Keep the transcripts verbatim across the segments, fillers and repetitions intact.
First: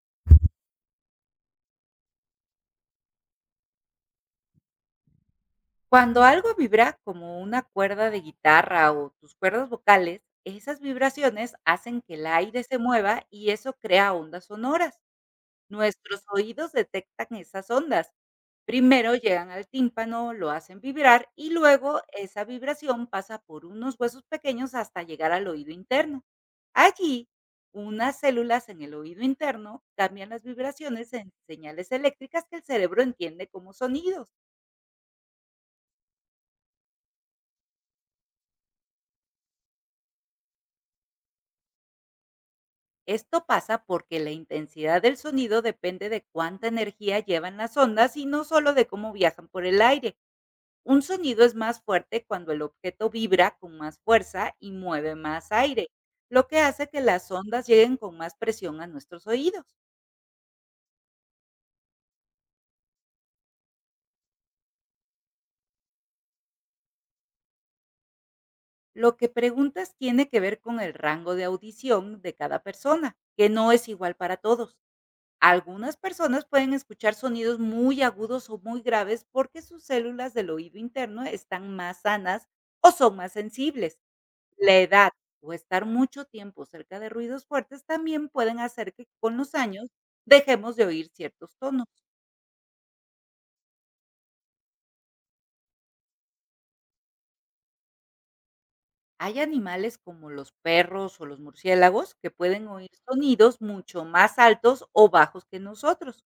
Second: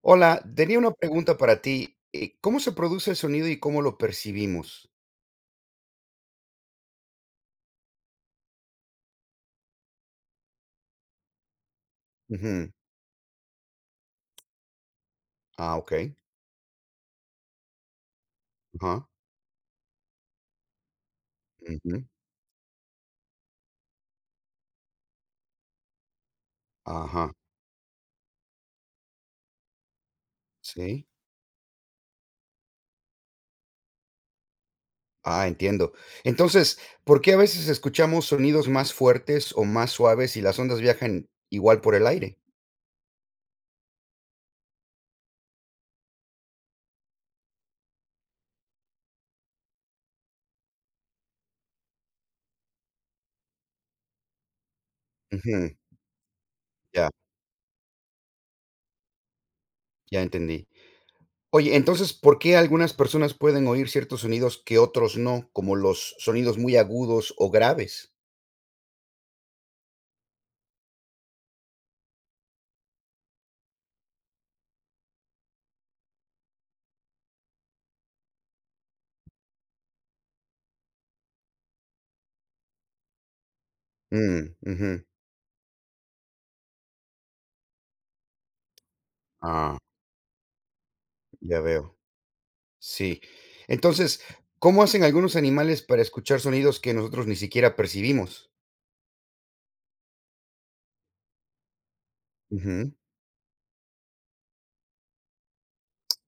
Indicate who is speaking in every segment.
Speaker 1: Hola, tenía una pregunta para ti. eh, ¿Cómo se produce el sonido y cómo lo percibimos?
Speaker 2: Cuando algo vibra como una cuerda de guitarra o tus cuerdas vocales, esas vibraciones hacen que el aire
Speaker 1: Ujú.
Speaker 2: se mueva y eso crea ondas sonoras.
Speaker 1: Ah, ok.
Speaker 2: Nuestros oídos detectan esas ondas.
Speaker 1: Ajá.
Speaker 2: Primero llegan al tímpano, lo hacen vibrar y luego
Speaker 1: Ujú.
Speaker 2: esa vibración pasa por unos huesos pequeños hasta llegar al oído interno. Allí,
Speaker 1: Ajá.
Speaker 2: unas células en el oído interno cambian las
Speaker 1: Sí.
Speaker 2: vibraciones en señales eléctricas que el cerebro entiende como sonidos.
Speaker 1: Ah, entiendo. Entonces, ¿por qué a veces escuchamos sonidos más fuertes o más suaves si las ondas viajan igual por el aire?
Speaker 2: Esto pasa porque la intensidad del sonido depende de cuánta energía llevan las ondas y no solo de cómo viajan por el aire. Un sonido es más fuerte cuando el objeto vibra con más fuerza y mueve más
Speaker 1: Ujú.
Speaker 2: aire, lo que hace que
Speaker 1: Ya,
Speaker 2: las ondas lleguen con más presión a nuestros oídos.
Speaker 1: ya entendí. Oye, entonces, ¿por qué algunas personas pueden oír ciertos sonidos que otros no, como los sonidos muy agudos o graves?
Speaker 2: Lo que preguntas tiene que ver con el rango de audición de cada persona, que no es igual para todos. Algunas personas pueden escuchar sonidos muy agudos o muy graves porque sus células del oído interno están más sanas o son más sensibles.
Speaker 1: Mm,
Speaker 2: La
Speaker 1: ujú.
Speaker 2: edad o estar mucho tiempo cerca de ruidos fuertes también pueden hacer que con los
Speaker 1: Ah,
Speaker 2: años dejemos de oír ciertos
Speaker 1: ya
Speaker 2: tonos.
Speaker 1: veo. Sí. Entonces, ¿cómo hacen algunos animales para escuchar sonidos que nosotros ni siquiera percibimos?
Speaker 2: Hay animales como los perros o los murciélagos que pueden oír
Speaker 1: Ujú.
Speaker 2: sonidos mucho más altos o bajos que nosotros.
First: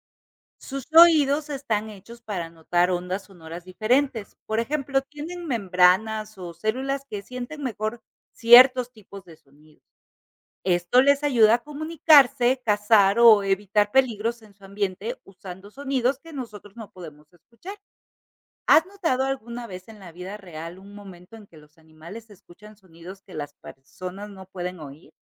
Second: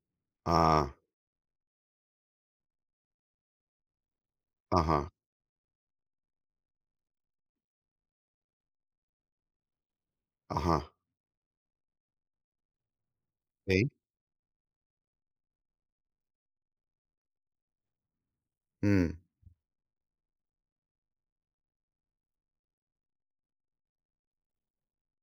Speaker 2: Sus
Speaker 1: Ah,
Speaker 2: oídos están hechos para notar ondas sonoras diferentes. Por ejemplo,
Speaker 1: ajá,
Speaker 2: tienen membranas o células que sienten mejor ciertos tipos de sonidos.
Speaker 1: ajá.
Speaker 2: Esto les ayuda a comunicarse, cazar o
Speaker 1: Okey.
Speaker 2: evitar peligros en su ambiente usando sonidos que nosotros no podemos escuchar. ¿Has
Speaker 1: Mm.
Speaker 2: notado alguna vez en la vida real un momento en que los animales escuchan sonidos que las personas no pueden oír?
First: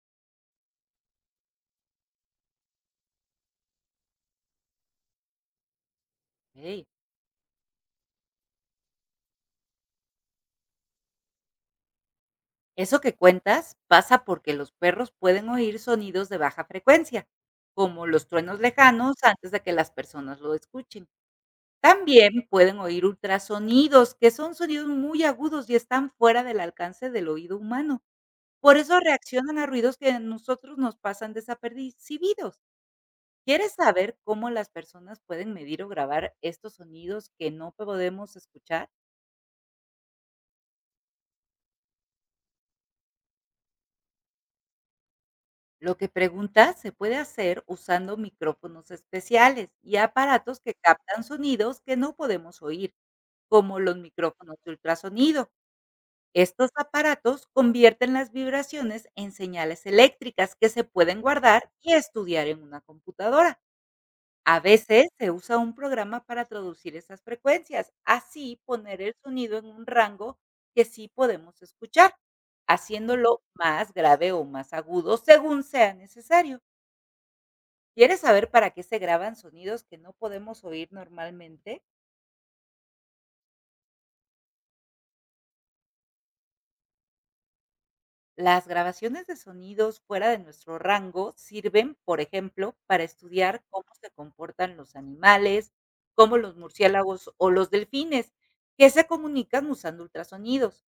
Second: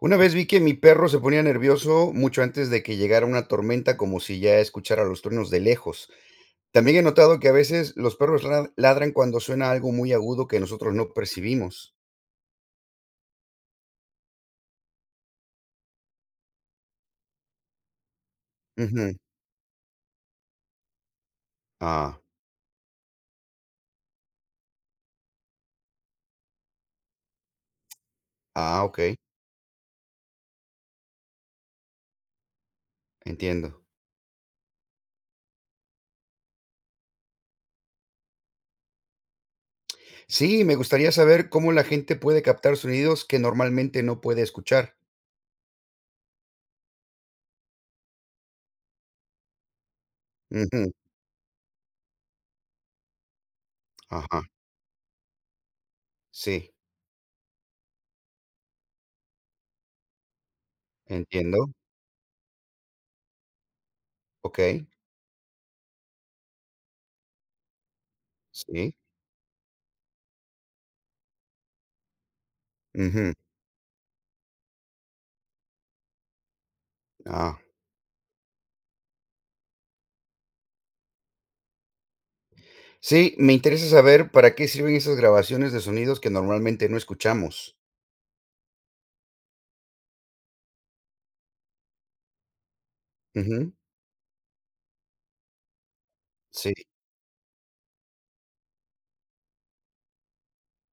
Speaker 1: Una vez vi que mi perro se ponía nervioso mucho antes de que llegara una tormenta, como si ya escuchara los truenos de lejos.
Speaker 2: Ok.
Speaker 1: También he notado que a veces los perros lad ladran cuando suena algo muy agudo que nosotros no percibimos.
Speaker 2: Eso que cuentas pasa porque los perros pueden oír sonidos de baja frecuencia, como los truenos
Speaker 1: Ujú.
Speaker 2: lejanos antes de que las personas lo escuchen.
Speaker 1: Ah,
Speaker 2: También pueden oír ultrasonidos, que son sonidos muy agudos y están fuera del alcance del oído humano. Por
Speaker 1: ah,
Speaker 2: eso
Speaker 1: okey,
Speaker 2: reaccionan a ruidos que a nosotros nos pasan desapercibidos. ¿Quieres
Speaker 1: entiendo.
Speaker 2: saber cómo las personas pueden medir o grabar estos sonidos que no podemos escuchar?
Speaker 1: Sí, me gustaría saber cómo la gente puede captar sonidos que normalmente no puede escuchar.
Speaker 2: Lo que preguntas se puede hacer usando micrófonos especiales y aparatos que captan sonidos que no podemos oír, como los
Speaker 1: Ajá,
Speaker 2: micrófonos de ultrasonido. Estos
Speaker 1: sí,
Speaker 2: aparatos convierten las vibraciones en señales eléctricas que se pueden
Speaker 1: entiendo.
Speaker 2: guardar y estudiar en una computadora. A
Speaker 1: Okey,
Speaker 2: veces se usa un programa para traducir esas frecuencias, así
Speaker 1: sí.
Speaker 2: poner el sonido en un rango que sí podemos escuchar,
Speaker 1: Ujú,
Speaker 2: haciéndolo más grave o más agudo según sea necesario.
Speaker 1: ah.
Speaker 2: ¿Quieres saber para qué se graban sonidos que no podemos oír normalmente?
Speaker 1: Sí, me interesa saber para qué sirven esas grabaciones de sonidos que normalmente no escuchamos.
Speaker 2: Las grabaciones de sonidos fuera de nuestro rango sirven, por ejemplo, para estudiar
Speaker 1: Ujú,
Speaker 2: cómo se comportan los animales, como los
Speaker 1: sí.
Speaker 2: murciélagos o los delfines, que se comunican usando ultrasonidos.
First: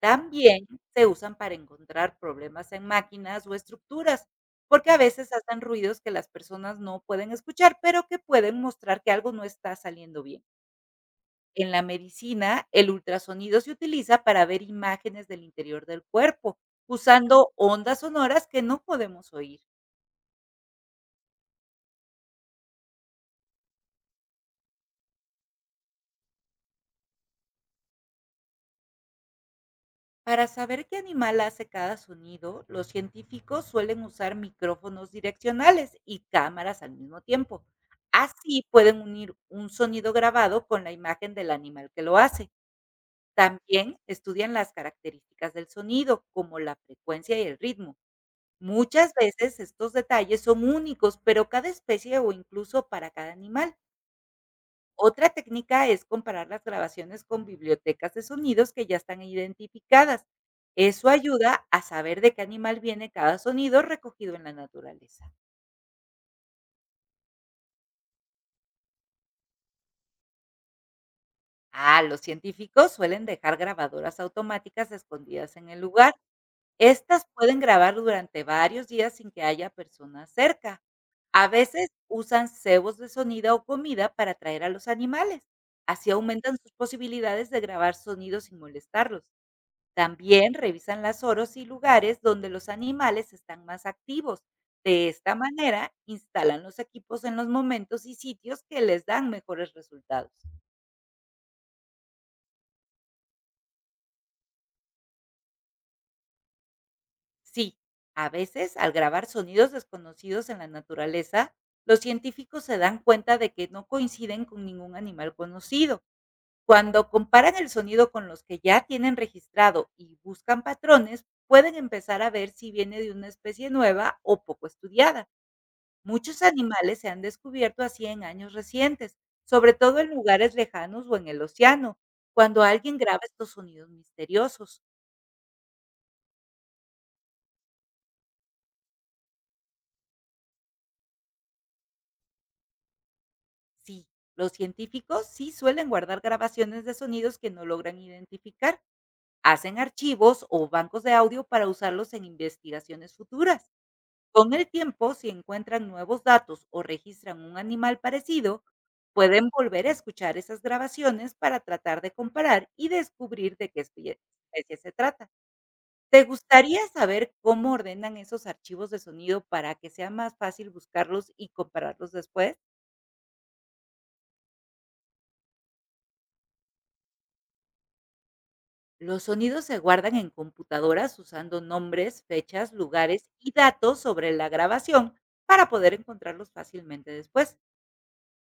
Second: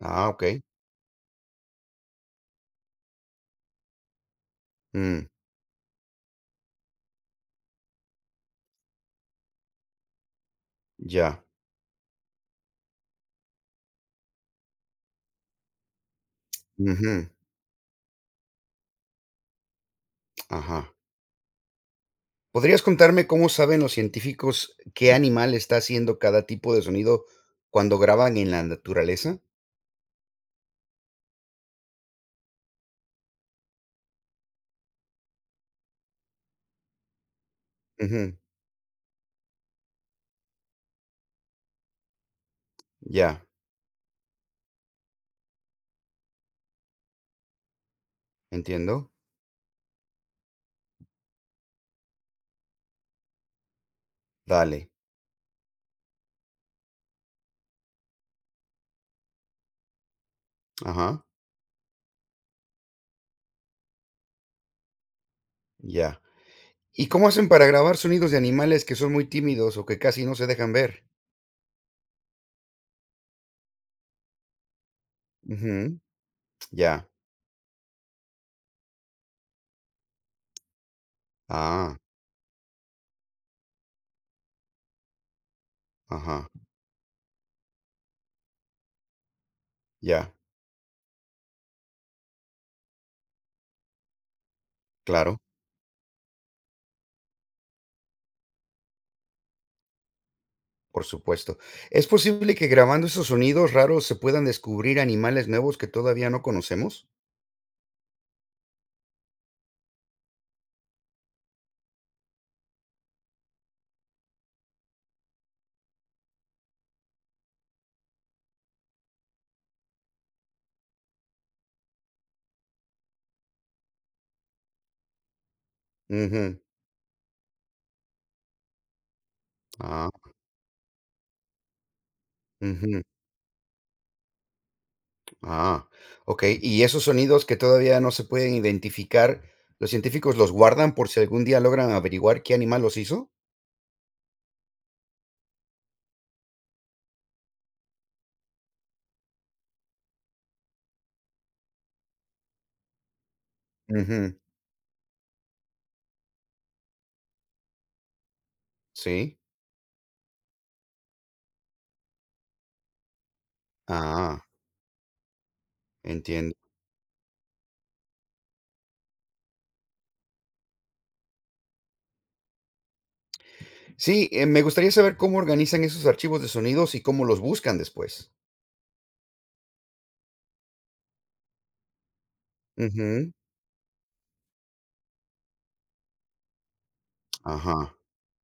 Speaker 1: Ah, okey.
Speaker 2: También se usan para encontrar problemas en máquinas o estructuras, porque a
Speaker 1: Mm,
Speaker 2: veces hacen ruidos que las personas no pueden escuchar, pero que pueden mostrar que algo no está saliendo bien.
Speaker 1: ya.
Speaker 2: En la medicina, el ultrasonido se utiliza para ver imágenes del interior del cuerpo,
Speaker 1: Ujú,
Speaker 2: usando ondas sonoras que no podemos oír.
Speaker 1: ajá. ¿Podrías contarme cómo saben los científicos qué animal está haciendo cada tipo de sonido cuando graban en la naturaleza?
Speaker 2: Para saber qué animal hace cada sonido, los científicos suelen usar micrófonos direccionales y cámaras al mismo tiempo.
Speaker 1: Ujú,
Speaker 2: Así pueden unir un sonido grabado con la imagen del animal que lo hace.
Speaker 1: ya,
Speaker 2: También estudian las características del sonido, como la frecuencia y el ritmo.
Speaker 1: entiendo.
Speaker 2: Muchas veces estos detalles son únicos, pero cada especie o incluso para cada animal.
Speaker 1: Dale.
Speaker 2: Otra técnica es comparar las grabaciones con bibliotecas de sonidos que ya están identificadas. Eso
Speaker 1: Ajá,
Speaker 2: ayuda a saber de qué animal viene cada sonido recogido en la naturaleza.
Speaker 1: ya. ¿Y cómo hacen para grabar sonidos de animales que son muy tímidos o que casi no se dejan ver?
Speaker 2: Ah, los científicos suelen dejar grabadoras automáticas escondidas en el
Speaker 1: Ujú,
Speaker 2: lugar.
Speaker 1: ya.
Speaker 2: Estas pueden grabar durante varios días sin que haya personas cerca. A veces
Speaker 1: Ah,
Speaker 2: usan cebos de sonido o comida para atraer a los animales. Así
Speaker 1: ajá,
Speaker 2: aumentan sus posibilidades de grabar sonidos sin molestarlos.
Speaker 1: ya,
Speaker 2: También revisan las oros y lugares donde los animales están más activos. De esta
Speaker 1: claro,
Speaker 2: manera, instalan los equipos en los momentos y sitios que les dan mejores resultados.
Speaker 1: por supuesto. ¿Es posible que grabando esos sonidos raros se puedan descubrir animales nuevos que todavía no conocemos?
Speaker 2: Sí, a veces al grabar sonidos desconocidos en la naturaleza, los científicos se dan cuenta de que no coinciden con ningún animal conocido. Cuando comparan el sonido con los que ya tienen registrado y buscan patrones, pueden empezar a ver si viene de una especie nueva o poco estudiada. Muchos
Speaker 1: Ujú,
Speaker 2: animales se han descubierto así en años recientes, sobre todo en
Speaker 1: ah,
Speaker 2: lugares lejanos o en el océano, cuando alguien
Speaker 1: ujú,
Speaker 2: graba estos sonidos misteriosos.
Speaker 1: ah, ok. ¿Y esos sonidos que todavía no se pueden identificar, los científicos los guardan por si algún día logran averiguar qué animal los hizo?
Speaker 2: Sí, los científicos sí suelen guardar grabaciones de sonidos que no logran identificar, hacen archivos o bancos de audio para usarlos en investigaciones futuras.
Speaker 1: Ujú,
Speaker 2: Con el tiempo, si encuentran nuevos datos o registran un animal parecido,
Speaker 1: sí.
Speaker 2: pueden volver a escuchar esas grabaciones para tratar de comparar y descubrir de qué espe-
Speaker 1: Ah,
Speaker 2: especie se trata. ¿Te
Speaker 1: entiendo.
Speaker 2: gustaría saber cómo ordenan esos archivos de sonido para que sea más fácil buscarlos y compararlos después?
Speaker 1: Sí, eh, me gustaría saber cómo organizan esos archivos de sonidos y cómo los buscan después.
Speaker 2: Los sonidos se guardan en computadoras usando nombres, fechas, lugares
Speaker 1: Ujú.
Speaker 2: y datos sobre la grabación para poder encontrarlos fácilmente después.
Speaker 1: Ajá,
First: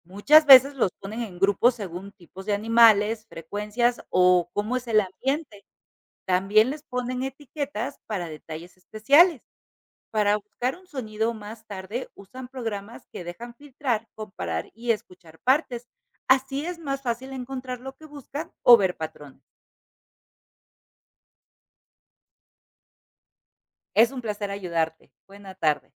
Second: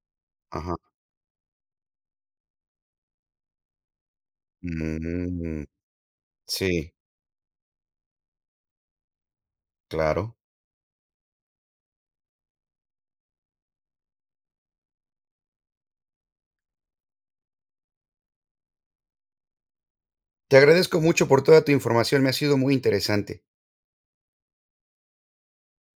Speaker 2: Muchas veces
Speaker 1: ajá.
Speaker 2: los ponen en grupos según tipos de animales, frecuencias o cómo es el ambiente.
Speaker 1: Mm,
Speaker 2: También les
Speaker 1: sí,
Speaker 2: ponen etiquetas para detalles especiales. Para
Speaker 1: claro.
Speaker 2: buscar un sonido más tarde, usan programas que dejan filtrar, comparar y escuchar partes. Así es más fácil encontrar lo que buscan o ver patrones.
Speaker 1: Te agradezco mucho por toda tu información, me ha sido muy interesante.
Speaker 2: Es un placer ayudarte. Buena tarde.